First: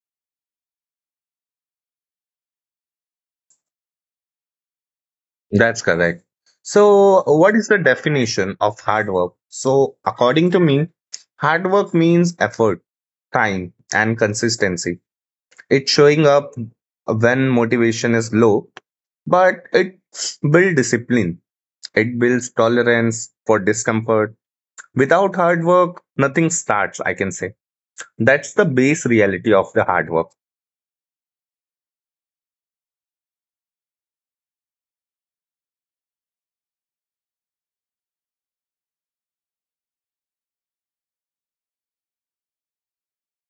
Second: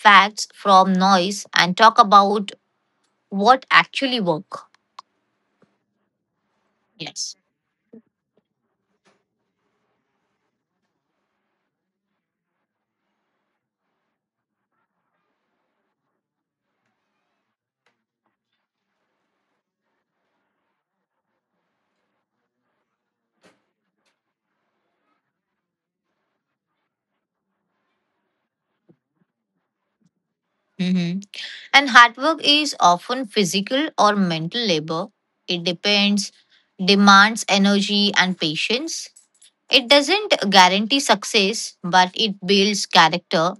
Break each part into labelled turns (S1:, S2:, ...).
S1: facts from noise and talk about what actually work.
S2: That's correct. So,
S1: Yes.
S2: what is the definition of hard work? So, according to me, hard work means effort, time, and consistency. It's showing up when motivation is low, but it builds discipline. It builds tolerance for discomfort. Without hard work, nothing starts, I can say. That's the base reality of the hard work.
S1: Mhm. And hard work is often physical or mental labor. It depends, demands energy and patience. It doesn't guarantee success, but it builds character.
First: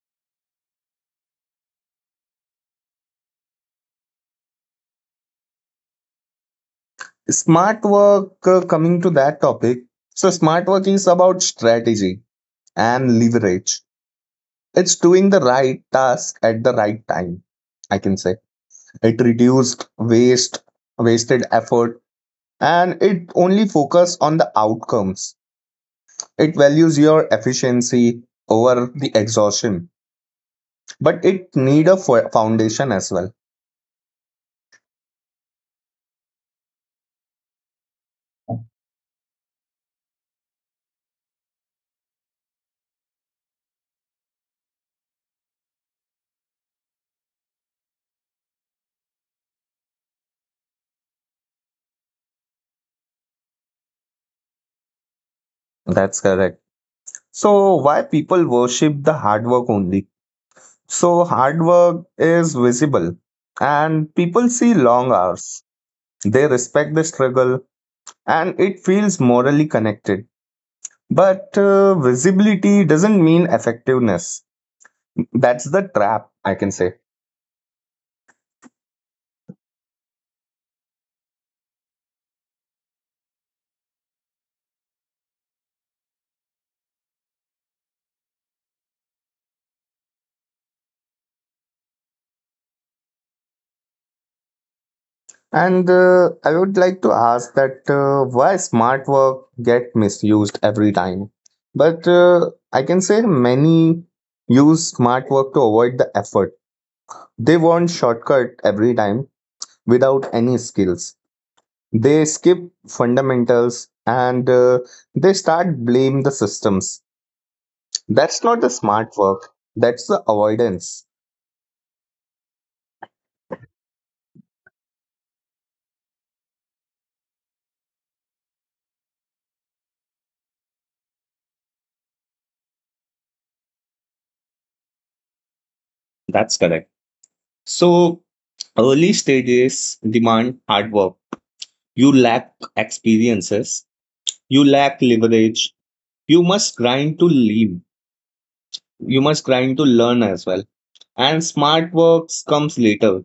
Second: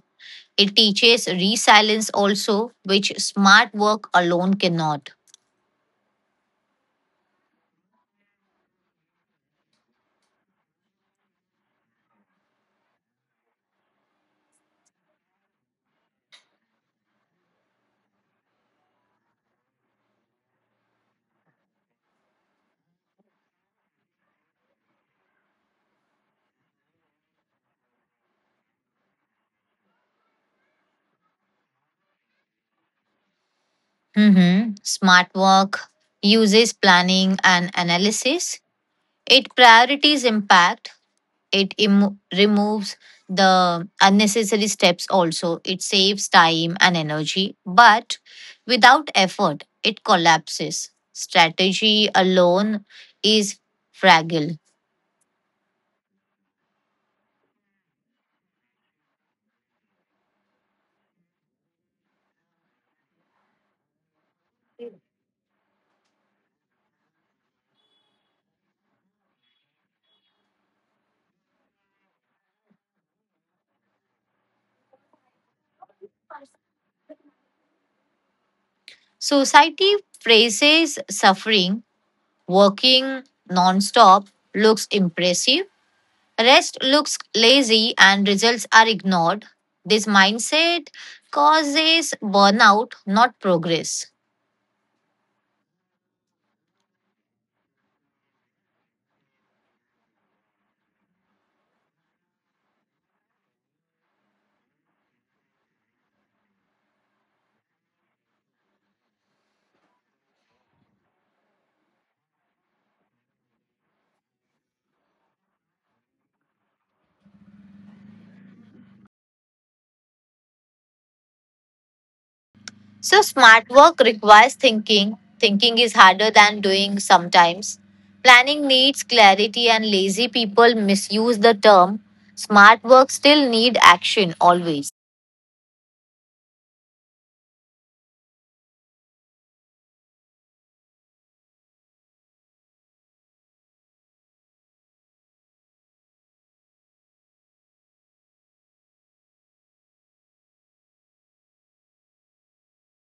S1: It teaches resilience also, which smart work alone cannot.
S2: Smart work, coming to that topic. So, smart work is about strategy and leverage. It's doing the right task at the right time, I can say. It reduced waste, wasted effort, and it only focus on the outcomes. It values your efficiency over the exhaustion, but it need a foundation as well.
S1: Mhm. Smart work uses planning and analysis. It priorities impact, removes the unnecessary steps, also it saves time and energy, but without effort it collapses. Strategy alone is fragile.
S2: That's correct. So why people worship the hard work only? So hard work is visible and people see long hours. They respect the struggle and it feels morally connected. But visibility doesn't mean effectiveness. That's the trap, I can say.
S1: Society praises suffering. Working non-stop looks impressive, rest looks lazy, and results are ignored. This mindset causes burnout, not progress.
S2: And I would like to ask that why smart work get misused every time. But I can say many use smart work to avoid the effort. They want shortcut every time without any skills. They skip fundamentals and they start blame the systems. That's not the smart work. That's the avoidance.
S1: So, smart work requires thinking. Thinking is harder than doing sometimes. Planning needs clarity, and lazy people misuse the term. Smart work still need action always.
S2: That's correct. So, early stages demand hard work. You lack experiences, you lack leverage. You must grind to leave, you must grind to learn as well. And smart works comes later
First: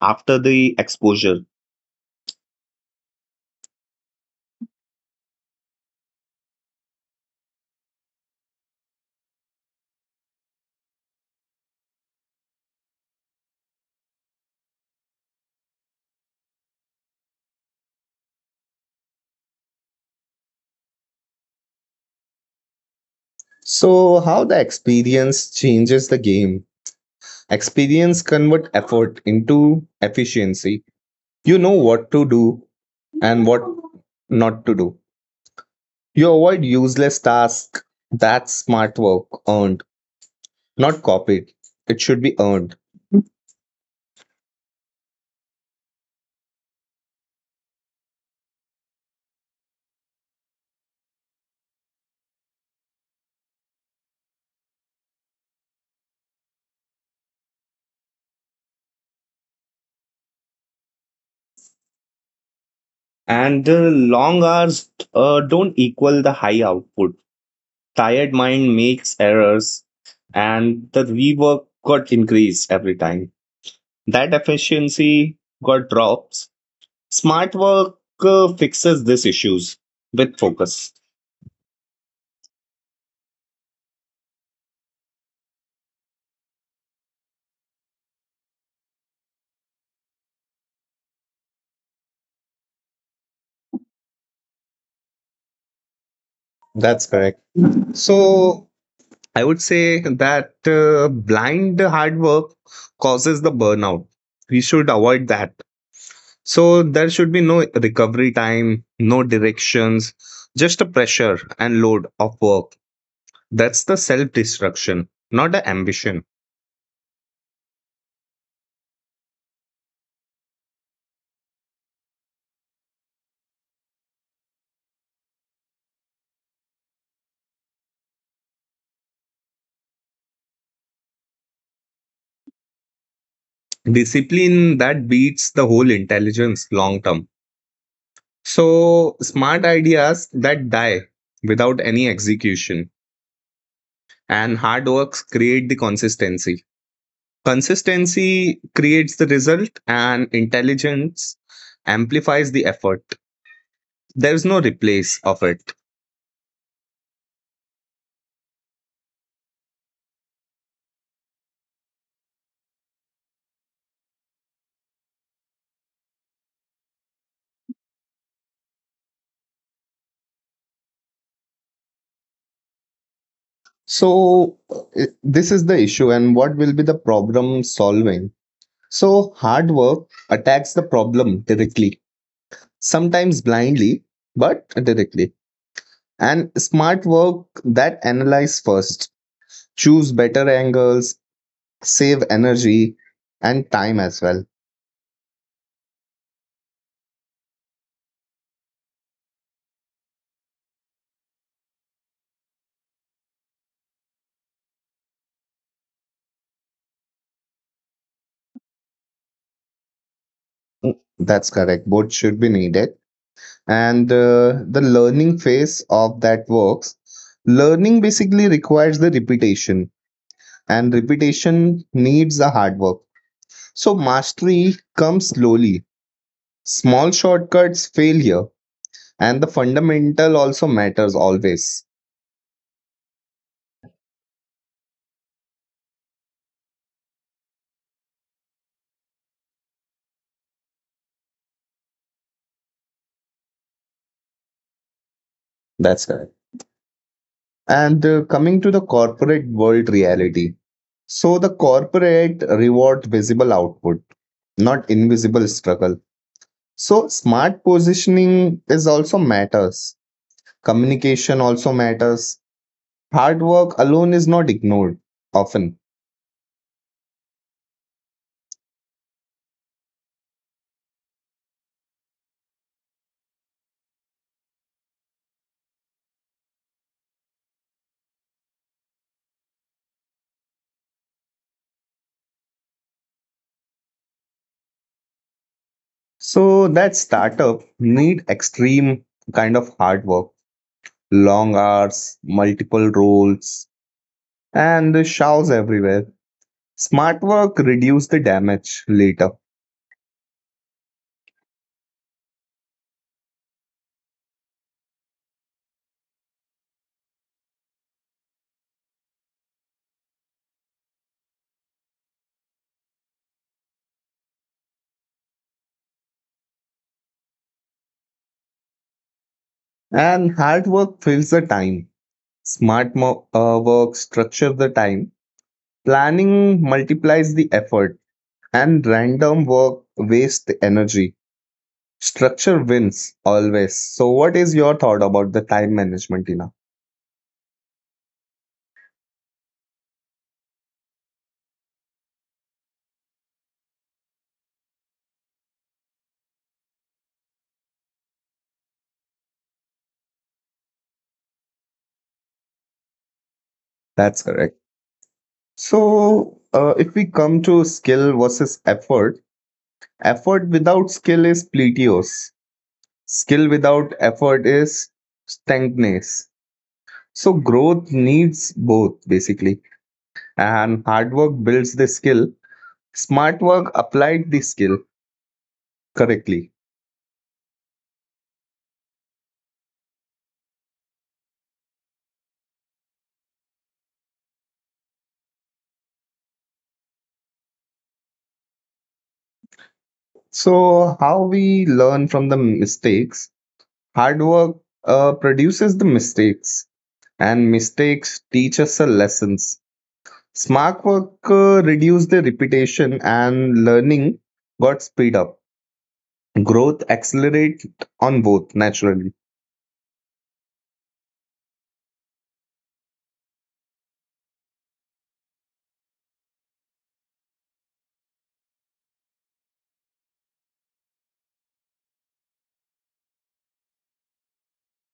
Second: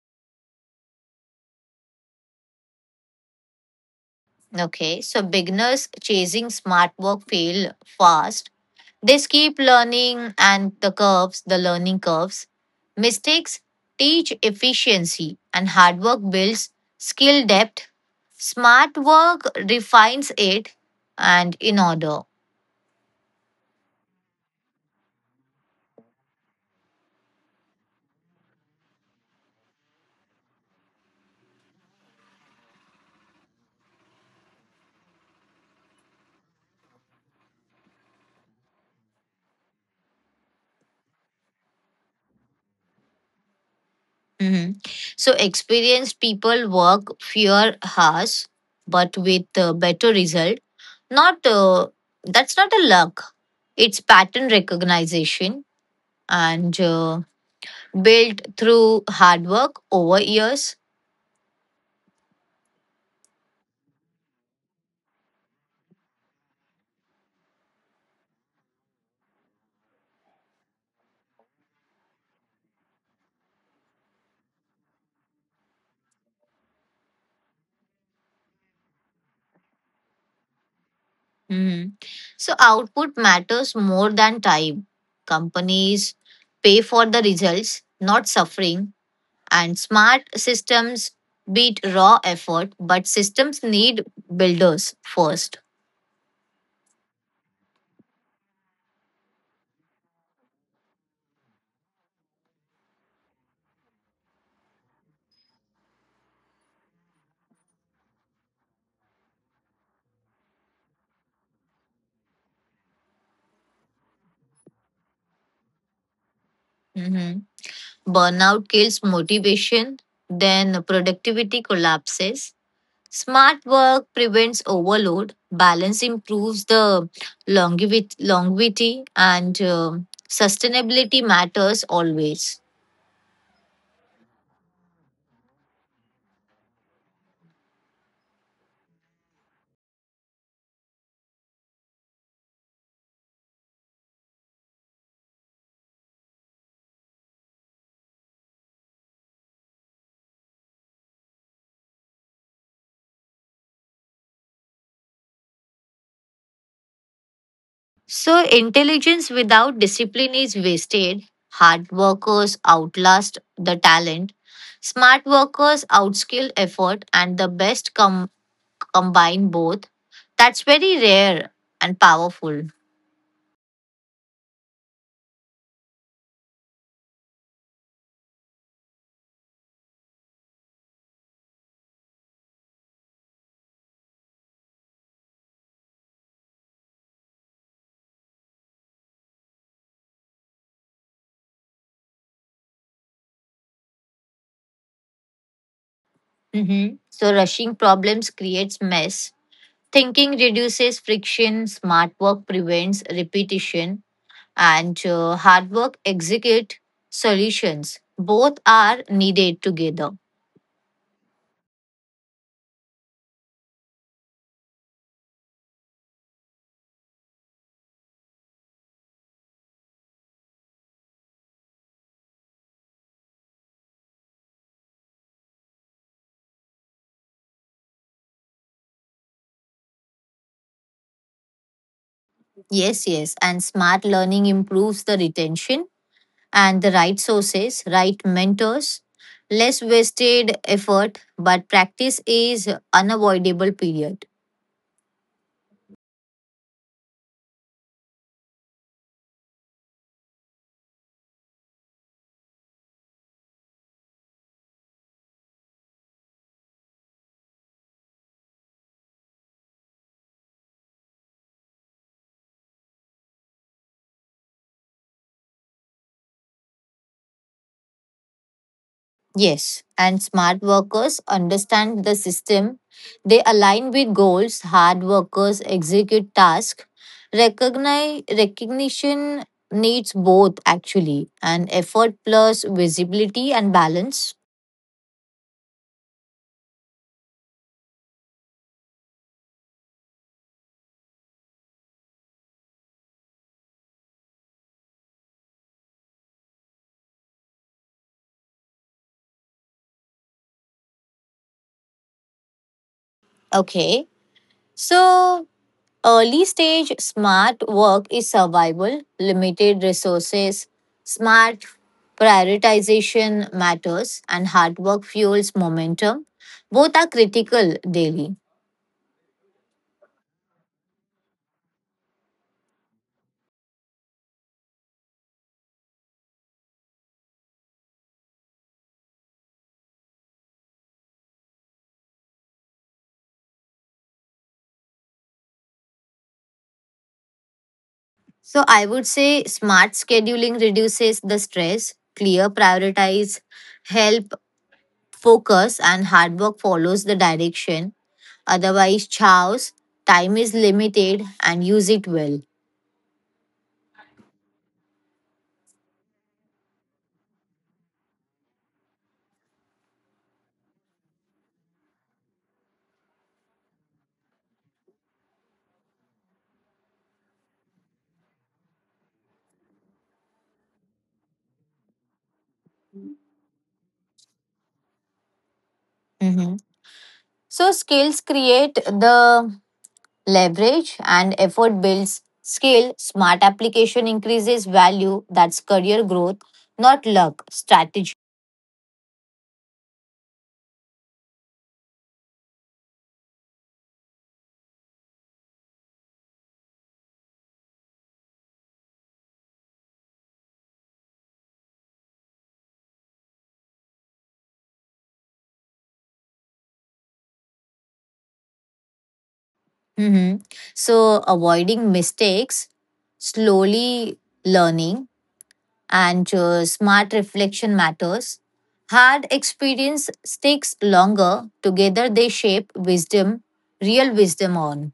S2: after the exposure.
S1: Okay, so beginners chasing smart work fail fast. They skip learning and the curves, the learning curves. Mistakes teach efficiency, and hard work builds skill depth. Smart work refines it and in order.
S2: So, how the experience changes the game? Experience convert effort into efficiency. You know what to do and what not to do. You avoid useless tasks. That's smart work earned, not copied. It should be earned.
S1: Hmm. So, experienced people work fewer hours but with a better result. Not That's not a luck. It's pattern recognition and built through hard work over years.
S2: And the long hours don't equal the high output. Tired mind makes errors, and the rework got increased every time. That efficiency got drops. Smart work fixes these issues with focus.
S1: Mhm. So, output matters more than time. Companies pay for the results, not suffering. And smart systems beat raw effort, but systems need builders first.
S2: That's correct. So I would say that blind hard work causes the burnout. We should avoid that. So there should be no recovery time, no directions, just a pressure and load of work. That's the self destruction, not the ambition.
S1: Hmm. Burnout kills motivation, then productivity collapses. Smart work prevents overload, balance improves the longevity, and sustainability matters always.
S2: Discipline that beats the whole intelligence long term. So smart ideas that die without any execution and hard works create the consistency. Consistency creates the result and intelligence amplifies the effort. There is no replace of it.
S1: So, intelligence without discipline is wasted. Hard workers outlast the talent. Smart workers outskill effort, and the best combine both. That's very rare and powerful.
S2: So, this is the issue, and what will be the problem solving? So, hard work attacks the problem directly, sometimes blindly, but directly. And smart work that analyze first, choose better angles, save energy and time as well.
S1: Mhm. So rushing problems creates mess. Thinking reduces friction. Smart work prevents repetition, and hard work execute solutions. Both are needed together.
S2: That's correct. Both should be needed. And the learning phase of that works. Learning basically requires the repetition, and repetition needs the hard work. So mastery comes slowly. Small shortcuts fail here, and the fundamental also matters always.
S1: Yes, yes. And smart learning improves the retention and the right sources, right mentors, less wasted effort. But practice is unavoidable. Period.
S2: That's correct. And coming to the corporate world reality. So the corporate reward visible output, not invisible struggle. So smart positioning is also matters. Communication also matters. Hard work alone is not ignored often.
S1: Yes, and smart workers understand the system. They align with goals, hard workers execute tasks. Recognition needs both actually, and effort plus visibility and balance.
S2: So that startup need extreme kind of hard work, long hours, multiple roles, and showers everywhere. Smart work reduces the damage later,
S1: Okay, so early stage smart work is survival, limited resources, smart prioritization matters, and hard work fuels momentum. Both are critical daily.
S2: and hard work fills the time. Smart work structures the time. Planning multiplies the effort, and random work wastes the energy. Structure wins always. So, what is your thought about the time management, Tina?
S1: So I would say smart scheduling reduces the stress, clear prioritize, help focus, and hard work follows the direction. Otherwise, chaos, time is limited, and use it well.
S2: That's correct. So, if we come to skill versus effort, effort without skill is pletios. Skill without effort is stankness. So growth needs both basically. And hard work builds the skill. Smart work applied the skill
S1: Mhm.
S2: correctly.
S1: So skills create the leverage, and effort builds skill. Smart application increases value. That's career growth, not luck. Strategy.
S2: So how we learn from the mistakes? Hard work produces the mistakes, and mistakes teach us the lessons. Smart work reduce the repetition, and learning got speed up. Growth accelerate on both naturally.
S1: Mhm. So avoiding mistakes, slowly learning, and smart reflection matters. Hard experience sticks longer. Together they shape wisdom, real wisdom on.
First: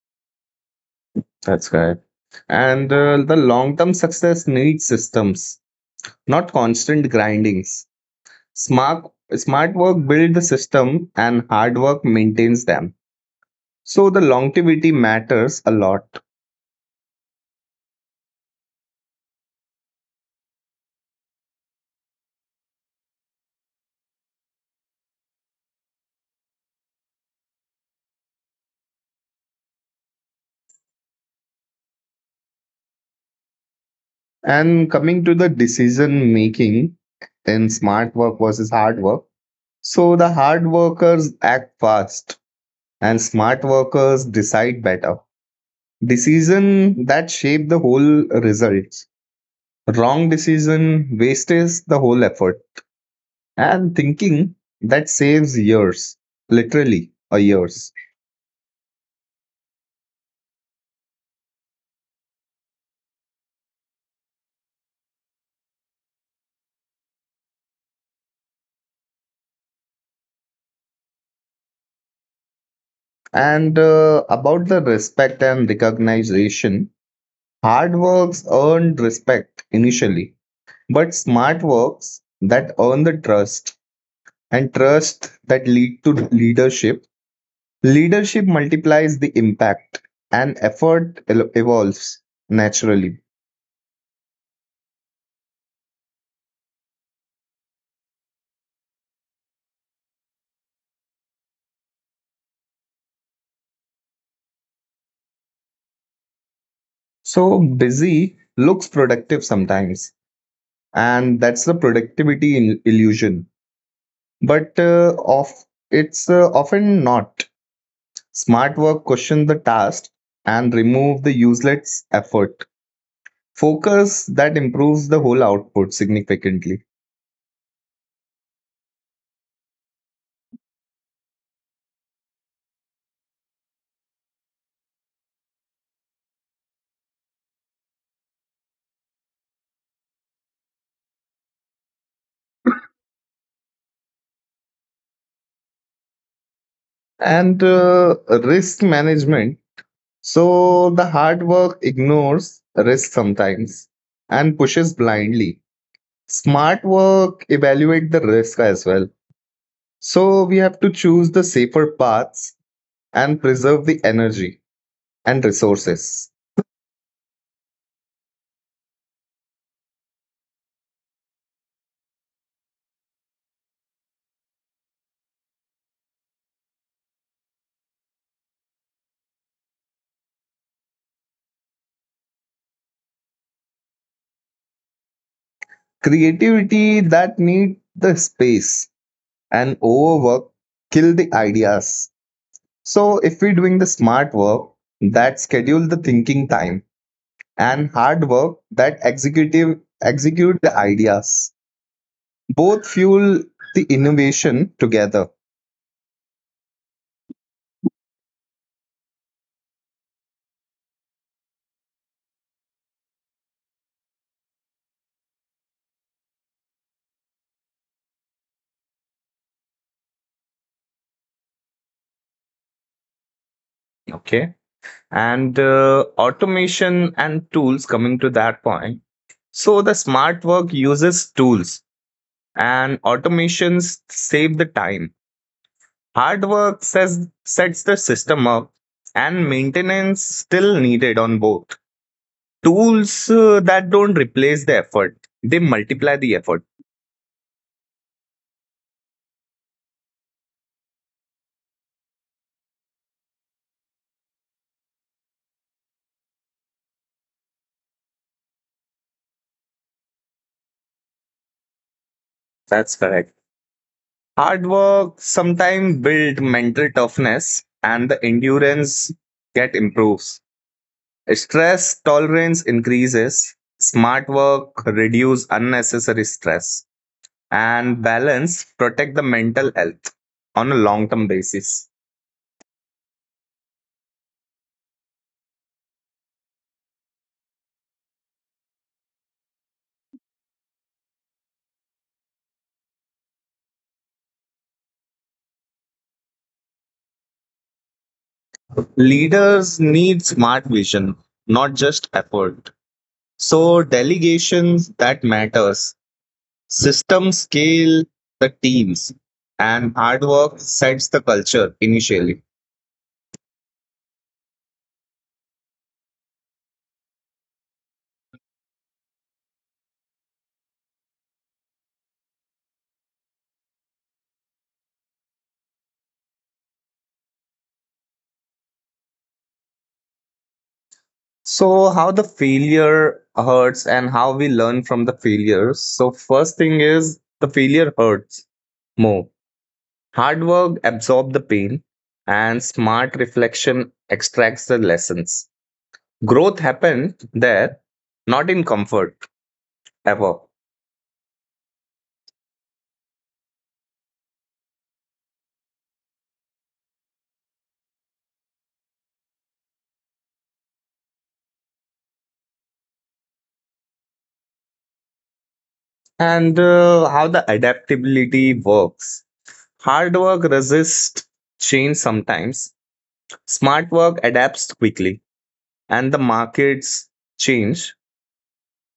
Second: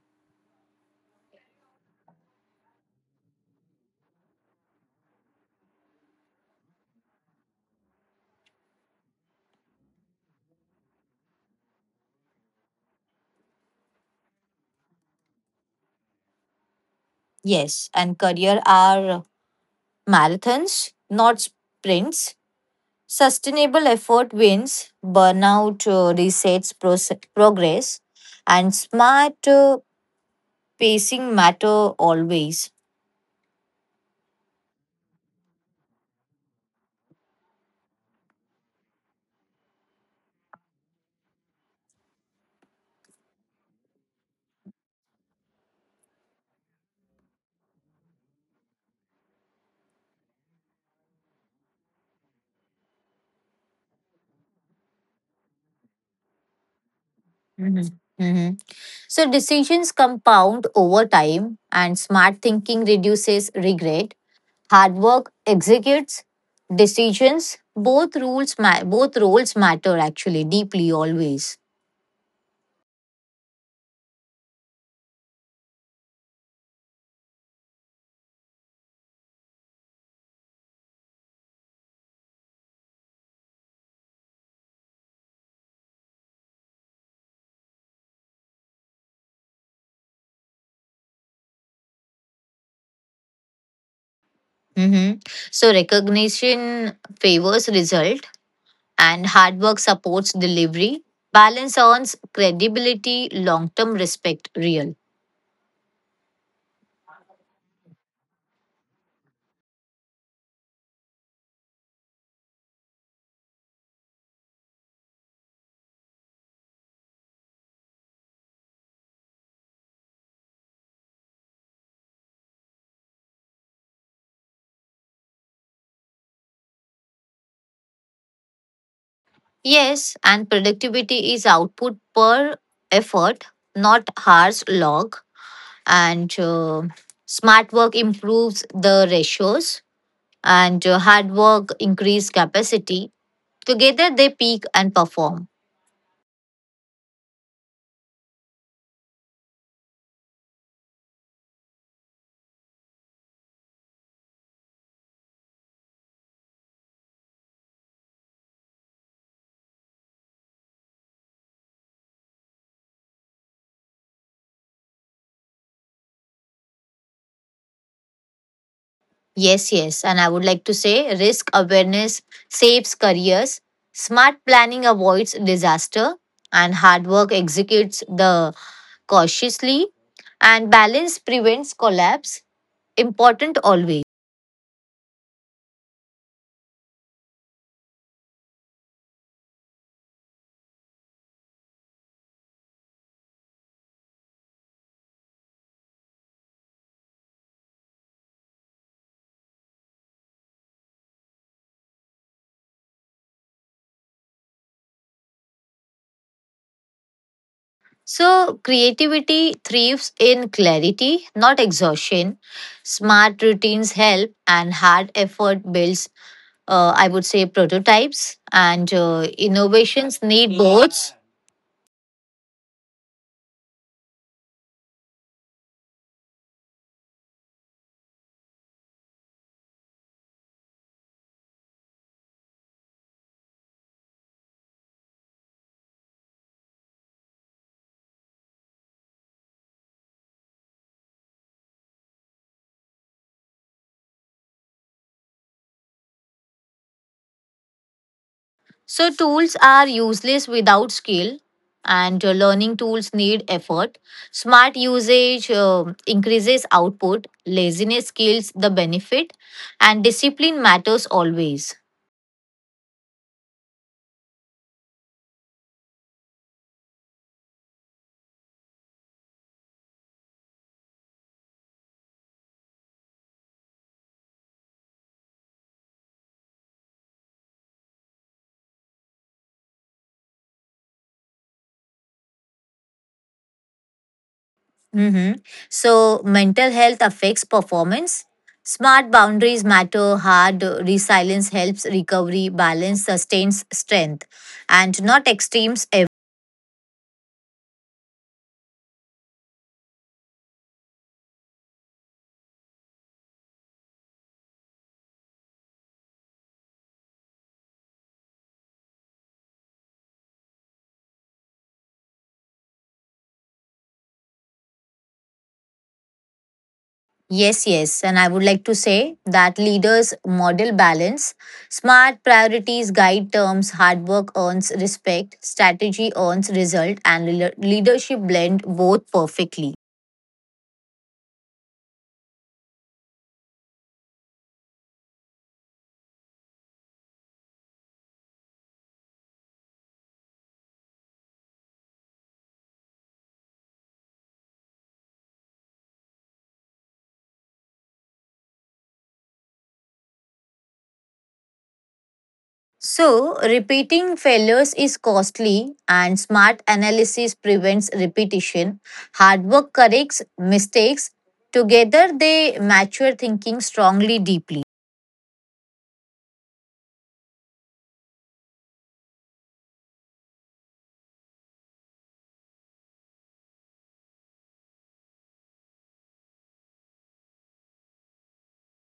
S2: That's correct. And the long term success needs systems, not constant grindings. Smart, smart work builds the system and hard work maintains them. So the longevity matters a lot.
S1: Yes, and career are marathons, not sprints. Sustainable effort wins, burnout resets progress, and smart pacing matter always.
S2: And coming to the decision making in smart work versus hard work. So the hard workers act fast and smart workers decide better. Decision that shape the whole results. Wrong decision wastes the whole effort and thinking that saves years, literally a years.
S1: Mhm. Mhm. So decisions compound over time, and smart thinking reduces regret. Hard work executes decisions. Both roles matter actually deeply always.
S2: And about the respect and recognition, hard works earned respect initially but smart works that earn the trust and trust that lead to leadership. Leadership multiplies the impact and effort evolves naturally.
S1: Hmm. So recognition favors result, and hard work supports delivery. Balance earns credibility, long-term respect, real.
S2: So busy looks productive sometimes and that's the productivity illusion, but of it's often not. Smart work questions the task and remove the useless effort. Focus that improves the whole output significantly.
S1: Yes, and productivity is output per effort, not hours log. And smart work improves the ratios, and hard work increase capacity. Together they peak and perform.
S2: And risk management. So the hard work ignores risk sometimes and pushes blindly. Smart work evaluate the risk as well. So we have to choose the safer paths and preserve the energy and resources.
S1: Yes, yes. And I would like to say risk awareness saves careers, smart planning avoids disaster, and hard work executes the cautiously, and balance prevents collapse. Important always.
S2: Creativity that need the space and overwork kill the ideas. So if we're doing the smart work that schedule the thinking time and hard work that executive execute the ideas, both fuel the innovation together.
S1: So, creativity thrives in clarity, not exhaustion. Smart routines help, and hard effort builds, I would say, prototypes, and innovations need boards.
S2: Okay. And automation and tools coming to that point. So the smart work uses tools and automations save the time. Hard work says, sets the system up, and maintenance still needed on both. Tools that don't replace the effort, they multiply the effort.
S1: So tools are useless without skill, and learning tools need effort. Smart usage increases output. Laziness kills the benefit, and discipline matters always.
S2: That's correct. Hard work sometimes build mental toughness, and the endurance get improves. Stress tolerance increases. Smart work reduce unnecessary stress, and balance protect the mental health on a long term basis.
S1: Mhm. So mental health affects performance. Smart boundaries matter. Hard resilience helps recovery. Balance sustains strength, and not extremes.
S2: Leaders need smart vision, not just effort. So delegations that matters, system scale the teams, and hard work sets the culture initially.
S1: Yes, yes. And I would like to say that leaders model balance. Smart priorities guide terms, hard work earns respect, strategy earns result, and leadership blend both perfectly.
S2: So how the failure hurts and how we learn from the failures. So first thing is the failure hurts more. Hard work absorbs the pain and smart reflection extracts the lessons. Growth happened there, not in comfort ever.
S1: So, repeating failures is costly, and smart analysis prevents repetition. Hard work corrects mistakes. Together, they mature thinking strongly, deeply.
S2: And how the adaptability works. Hard work resists change sometimes, smart work adapts quickly, and the markets change,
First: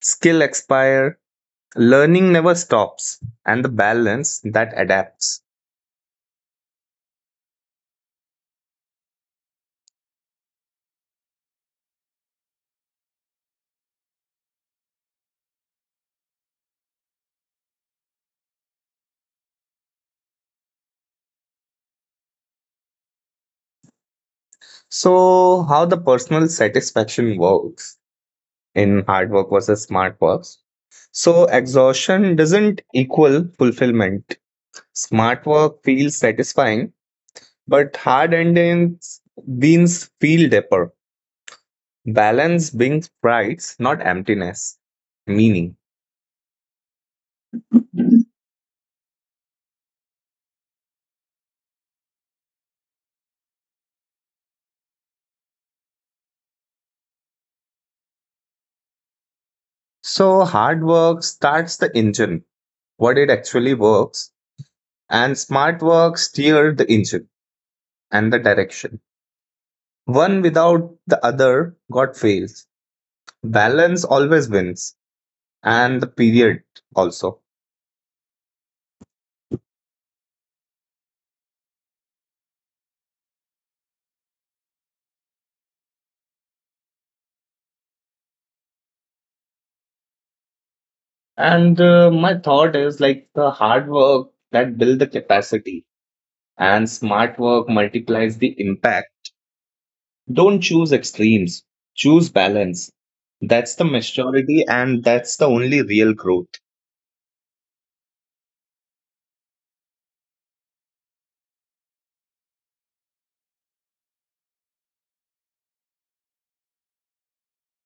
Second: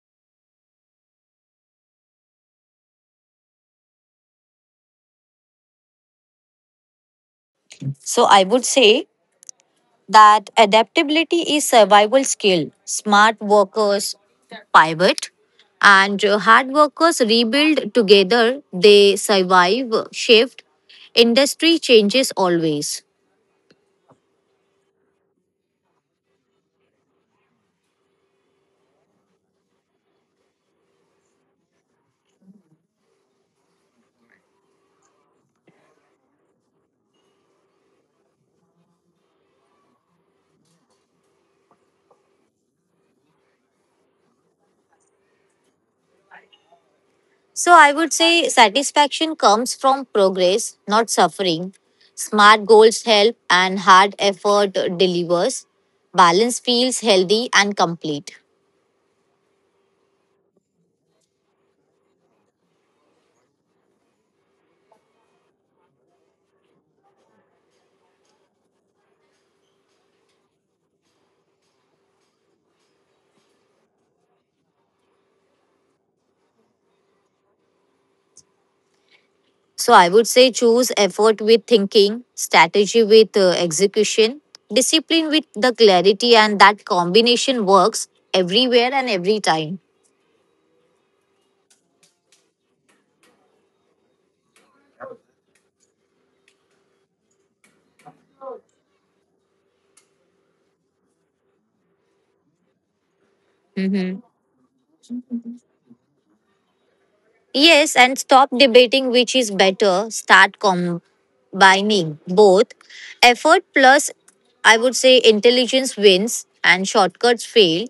S2: skill expire, learning never stops, and the balance that adapts.
S1: So, I would say that adaptability is survival skill. Smart workers pivot and hard workers rebuild together. They survive shift. Industry changes always.
S2: So, how the personal satisfaction works in hard work versus smart works. So, exhaustion doesn't equal fulfillment. Smart work feels satisfying. But hard endings beans feel deeper. Balance brings pride, not emptiness, meaning.
S1: So I would say satisfaction comes from progress, not suffering. Smart goals help and hard effort delivers. Balance feels healthy and complete.
S2: So hard work starts the engine, what it actually works, and smart work steer the engine and the direction. One without the other got fails. Balance always wins, and the period also.
S1: So I would say choose effort with thinking, strategy with execution, discipline with the clarity, and that combination works everywhere and every time.
S2: And my thought is like the hard work that build the capacity, and smart work multiplies the impact. Don't choose extremes, choose balance. That's the
S1: Mhm.
S2: maturity, and that's the only real growth.
S1: Yes, and stop debating which is better. Start combining both. Effort plus, I would say, intelligence wins and shortcuts fail.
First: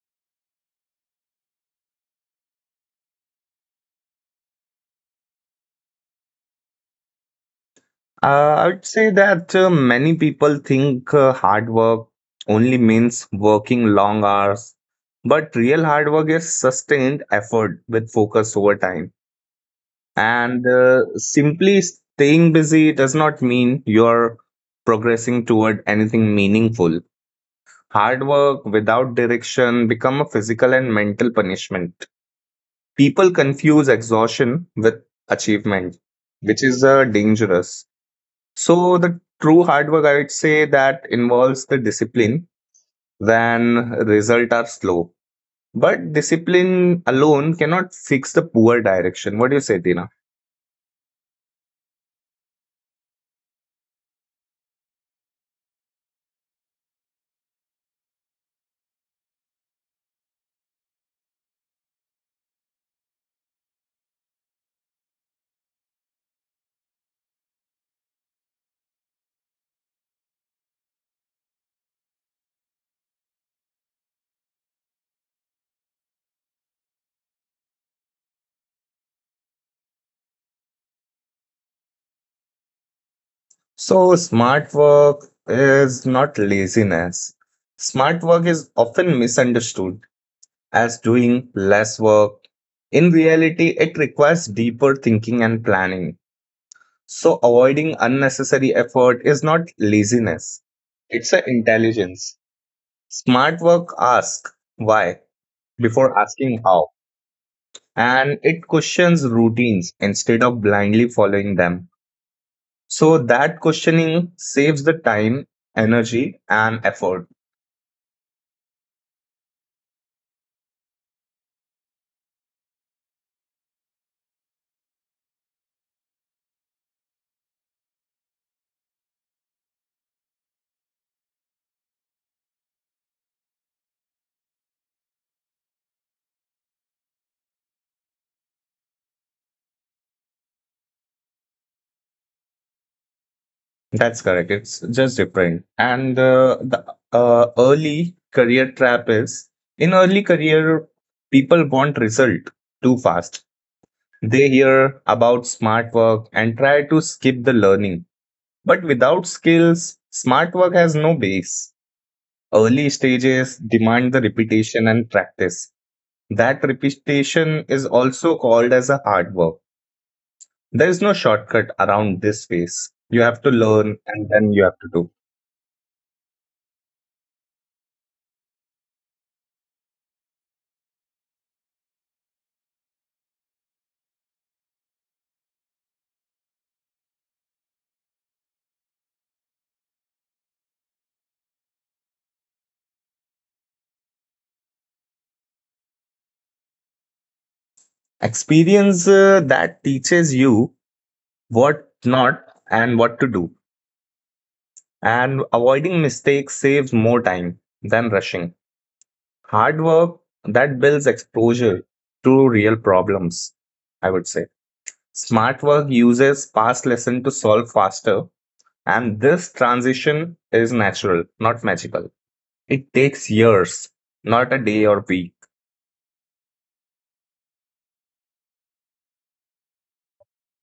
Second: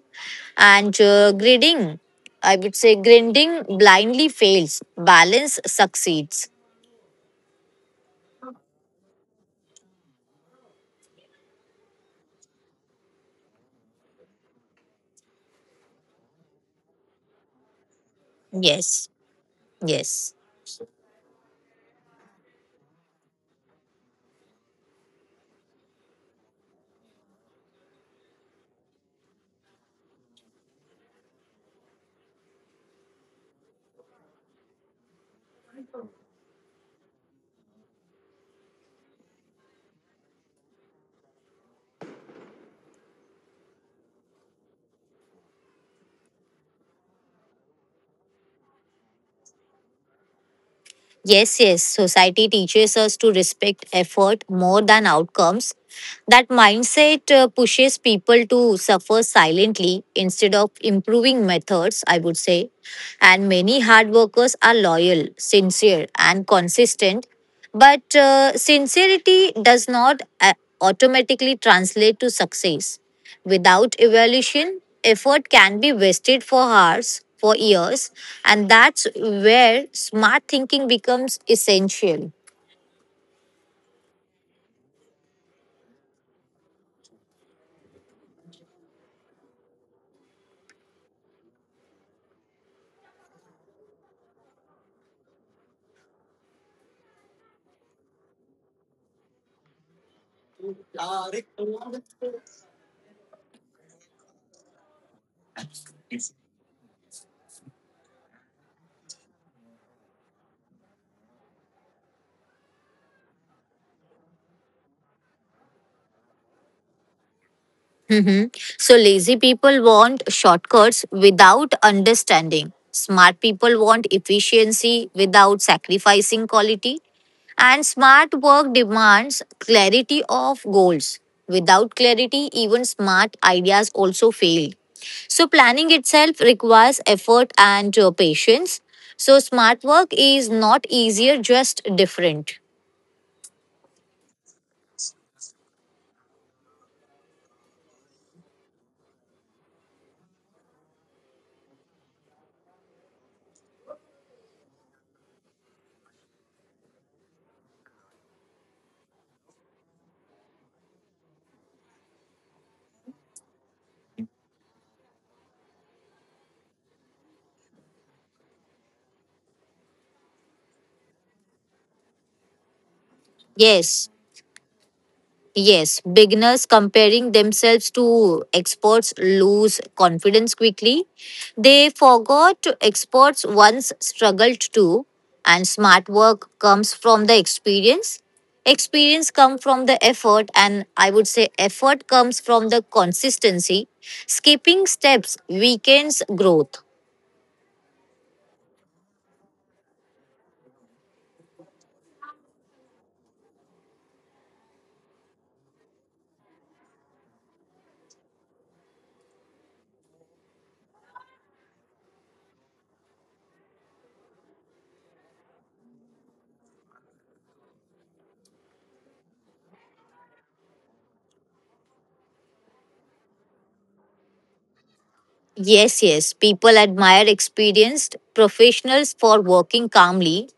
S1: And I would say, grinding blindly fails. Balance succeeds.
S2: I would say that many people think hard work only means working long hours, but real hard work is sustained effort with focus over
S1: Yes,
S2: time.
S1: yes.
S2: And simply staying busy does not mean you're progressing toward anything meaningful. Hard work without direction become a physical and mental punishment. People confuse exhaustion with achievement, which is dangerous. So, the true hard work, I would say, that involves the discipline when results are slow. But discipline alone cannot fix the poor direction. What do you say, Tina?
S1: Yes, yes, society teaches us to respect effort more than outcomes. That mindset pushes people to suffer silently instead of improving methods, I would say. And many hard workers are loyal, sincere, and consistent. But sincerity does not automatically translate to success. Without evaluation, effort can be wasted for hours, for years, and that's where smart thinking becomes essential.
S2: So, smart work is not laziness. Smart work is often misunderstood as doing less work. In reality, it requires deeper thinking and planning. So, avoiding unnecessary effort is not laziness, it's an intelligence. Smart work asks why before asking how, and it questions routines instead of blindly following them. So, that questioning saves the time, energy, and effort.
S1: Mhm. So, lazy people want shortcuts without understanding. Smart people want efficiency without sacrificing quality. And smart work demands clarity of goals. Without clarity, even smart ideas also fail. So, planning itself requires effort and patience. So, smart work is not easier, just different.
S2: That's correct. It's just different. And the early career trap is in early career, people want result too fast. They hear about smart work and try to skip the learning. But without skills, smart work has no base. Early stages demand the repetition and practice. That repetition is also called as a hard work. There is no shortcut around this phase. You have to learn
S1: Yes.
S2: and then you have to do.
S1: Yes, beginners comparing themselves to experts lose confidence quickly. They forgot experts once struggled too, and smart work comes from the experience. Experience comes from the effort, and I would say effort comes from the consistency. Skipping steps weakens growth.
S2: Experience that teaches you what not and what to do. And avoiding mistakes saves more time than rushing. Hard work that builds exposure to real problems, I would say. Smart work uses past lesson to solve faster, and this transition is natural, not magical. It takes years, not a day or week.
S1: Yes, yes. People admire experienced professionals for working calmly.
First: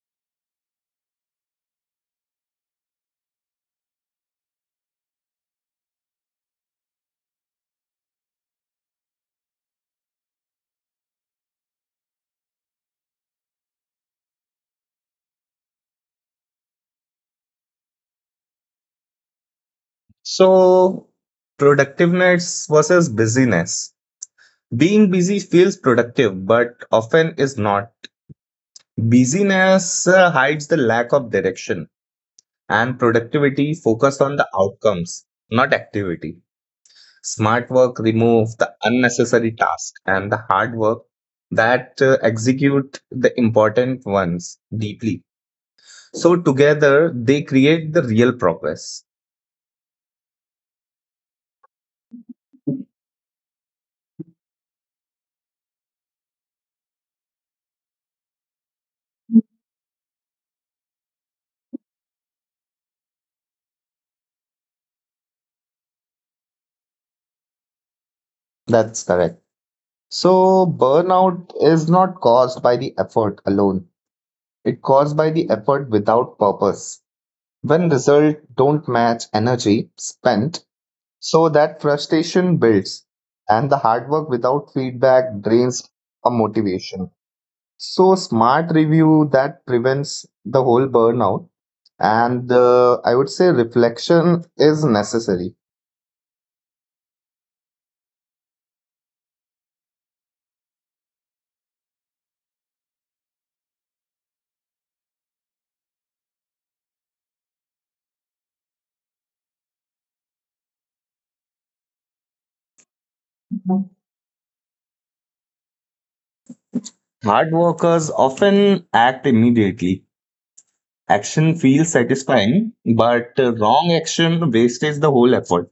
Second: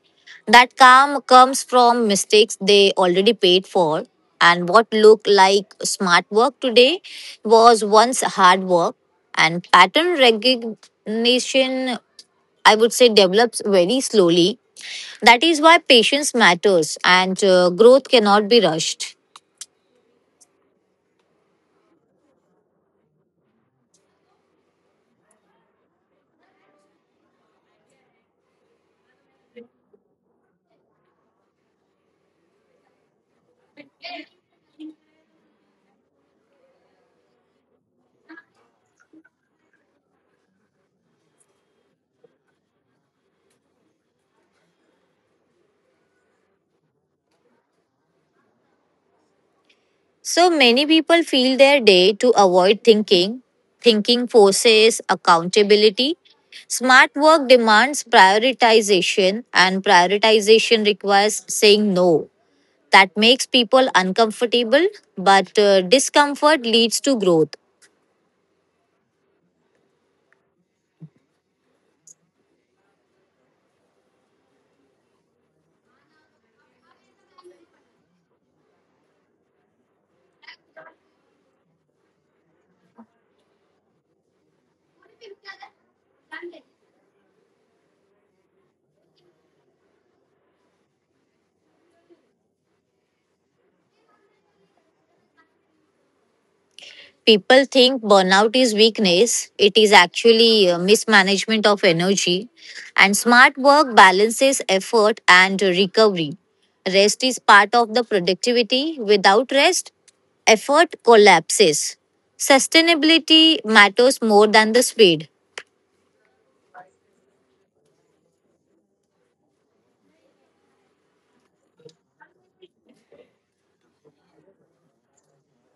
S1: That calm comes from mistakes they already paid for. And what looked like smart work today was once hard work. And pattern recognition, I would say, develops very slowly. That is why patience matters and growth cannot be rushed.
S2: So, productiveness versus busyness. Being busy feels productive, but often is not. Busyness hides the lack of direction, and productivity focused on the outcomes, not activity. Smart work remove the unnecessary tasks and the hard work that execute the important ones deeply. So together they create the real progress.
S1: So many people feel their day to avoid thinking. Thinking forces accountability. Smart work demands prioritization, and prioritization requires saying no. That makes people uncomfortable, but discomfort leads to growth.
S2: That's correct. So burnout is not caused by the effort alone. It caused by the effort without purpose. When results don't match energy spent, so that frustration builds and the hard work without feedback drains a motivation. So smart review that prevents the whole burnout. And I would say reflection is necessary.
S1: People think burnout is weakness. It is actually mismanagement of energy. And smart work balances effort and recovery. Rest is part of the productivity. Without rest, effort collapses. Sustainability matters more than the speed.
S2: Hard workers often act immediately. Action feels satisfying, but wrong action wastes the whole effort.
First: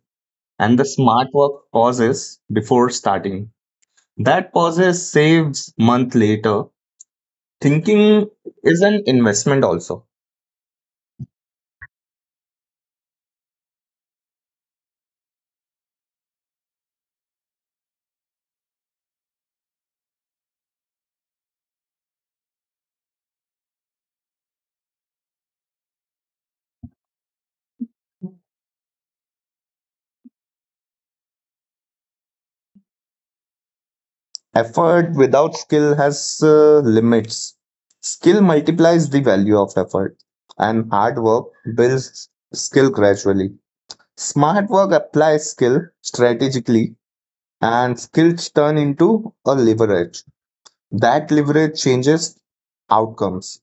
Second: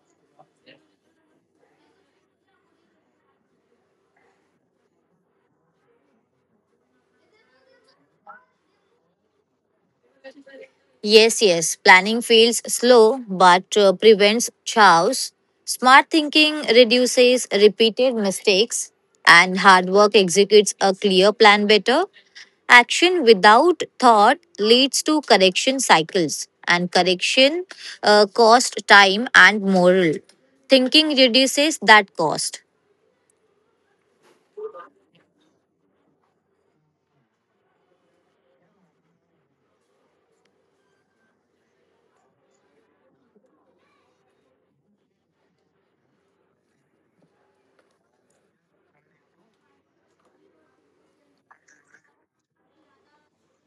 S2: And the smart work pauses before starting. That pauses saves month later. Thinking is an investment also.
S1: Yes, yes, planning feels slow but prevents chaos. Smart thinking reduces repeated mistakes, and hard work executes a clear plan better. Action without thought leads to correction cycles, and correction cost time and moral. Thinking reduces that cost.
S2: Effort without skill has limits. Skill multiplies the value of effort, and hard work builds skill gradually. Smart work applies skill strategically, and skills turn into a leverage. That leverage changes outcomes.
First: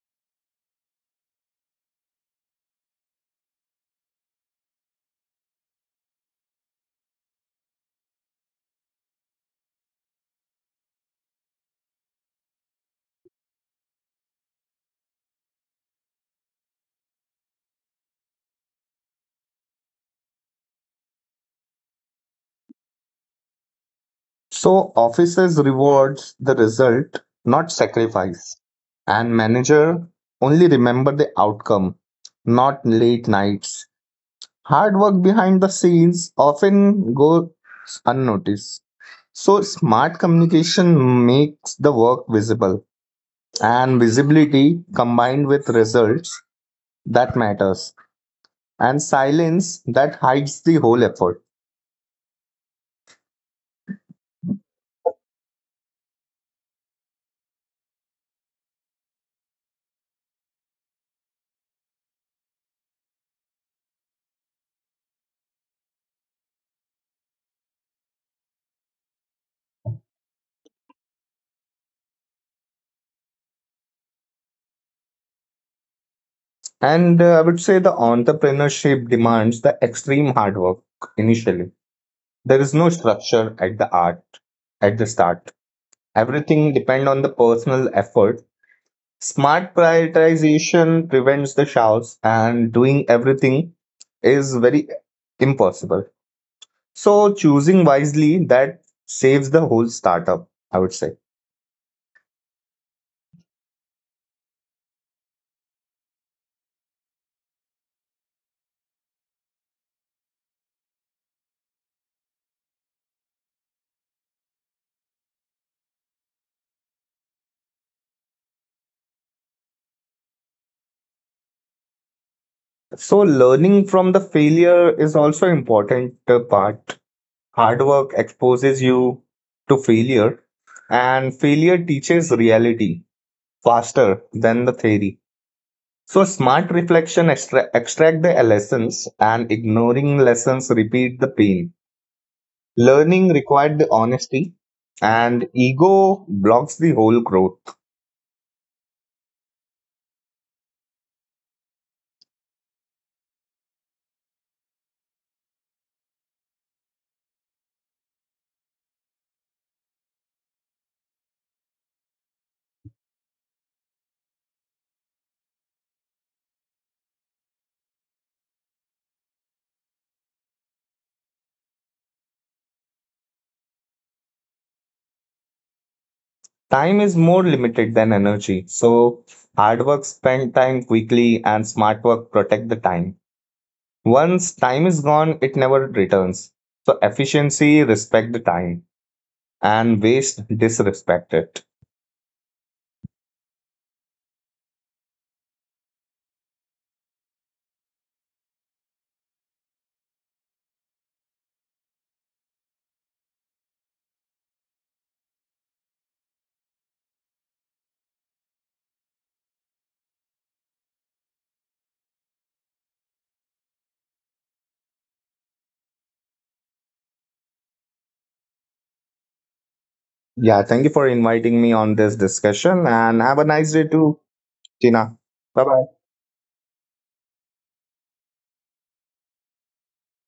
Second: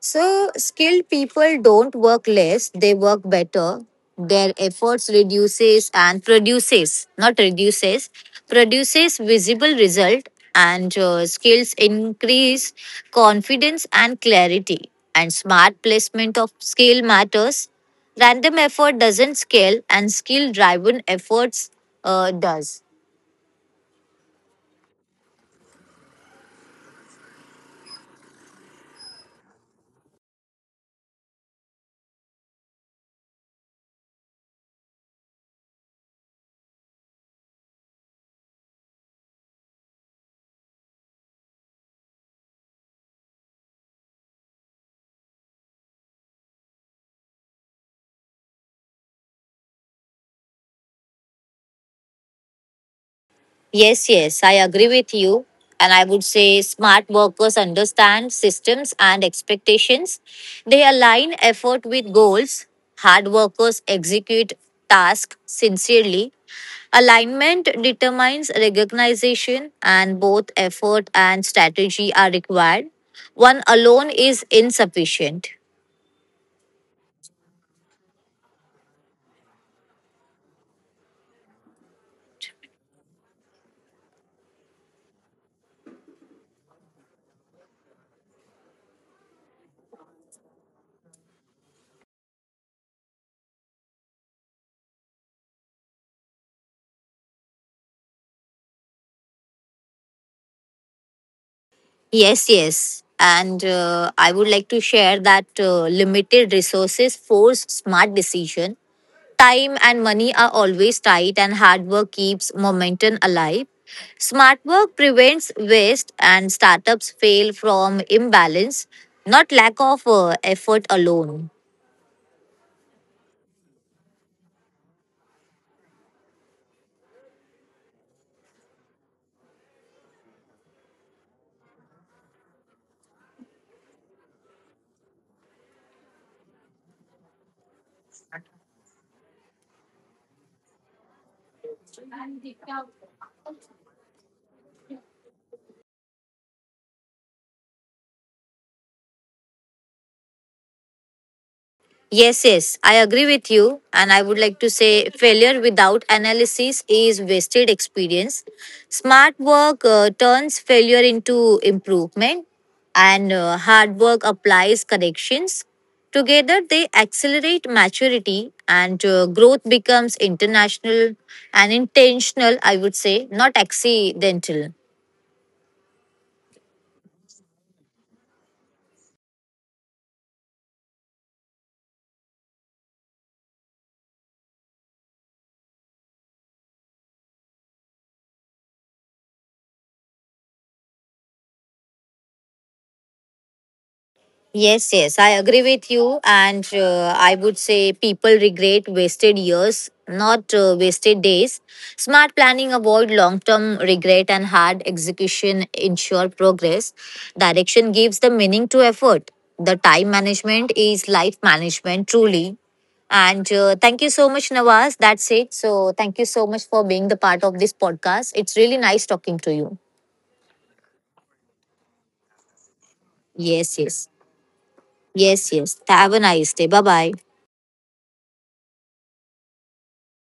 S1: So, skilled people don't work less, they work better. Their efforts reduces and produces, not reduces, produces visible result, and skills increase confidence and clarity, and smart placement of skill matters. Random effort doesn't scale and skill driven efforts does.
S2: So, offices rewards the result, not sacrifice. And manager only remember the outcome, not late nights. Hard work behind the scenes often goes unnoticed. So, smart communication makes the work visible, and visibility combined with results that matters, and silence that hides the whole effort.
S1: Yes, yes, I agree with you. And I would say smart workers understand systems and expectations. They align effort with goals. Hard workers execute tasks sincerely. Alignment determines recognition, and both effort and strategy are required. One alone is insufficient.
S2: And I would say the entrepreneurship demands the extreme hard work initially. There is no structure at the start. Everything depend on the personal effort. Smart prioritization prevents the chaos, and doing everything is very impossible. So, choosing wisely that saves the whole startup, I would say.
S1: Yes, yes. And I would like to share that limited resources force smart decision. Time and money are always tight, and hard work keeps momentum alive. Smart work prevents waste, and startups fail from imbalance, not lack of effort alone.
S2: So, learning from the failure is also important part. Hard work exposes you to failure, and failure teaches reality faster than the theory. So, smart reflection extract the lessons, and ignoring lessons repeat the pain. Learning required the honesty, and ego blocks the whole growth.
S1: Yes, yes, I agree with you. And I would like to say failure without analysis is wasted experience. Smart work turns failure into improvement, and hard work applies corrections. Together, they accelerate maturity, and growth becomes international and intentional, I would say, not accidental.
S2: Time is more limited than energy, so hard work spend time quickly and smart work protect the time. Once time is gone, it never returns. So efficiency respect the time and waste disrespect it.
S1: Yes, yes, I agree with you. And I would say people regret wasted years, not wasted days. Smart planning avoid long term regret and hard execution ensure progress. Direction gives the meaning to effort. The time management is life management, truly. And Thank you so much, Nawaz. That's it. So, thank you so much for being the part of this podcast. It's really nice talking to you.
S2: Yeah, thank you for inviting me on this discussion and have a nice
S1: Yes,
S2: day
S1: yes.
S2: too, Tina.
S1: Yes,
S2: Bye
S1: yes.
S2: bye.
S1: Have a nice day. Bye bye.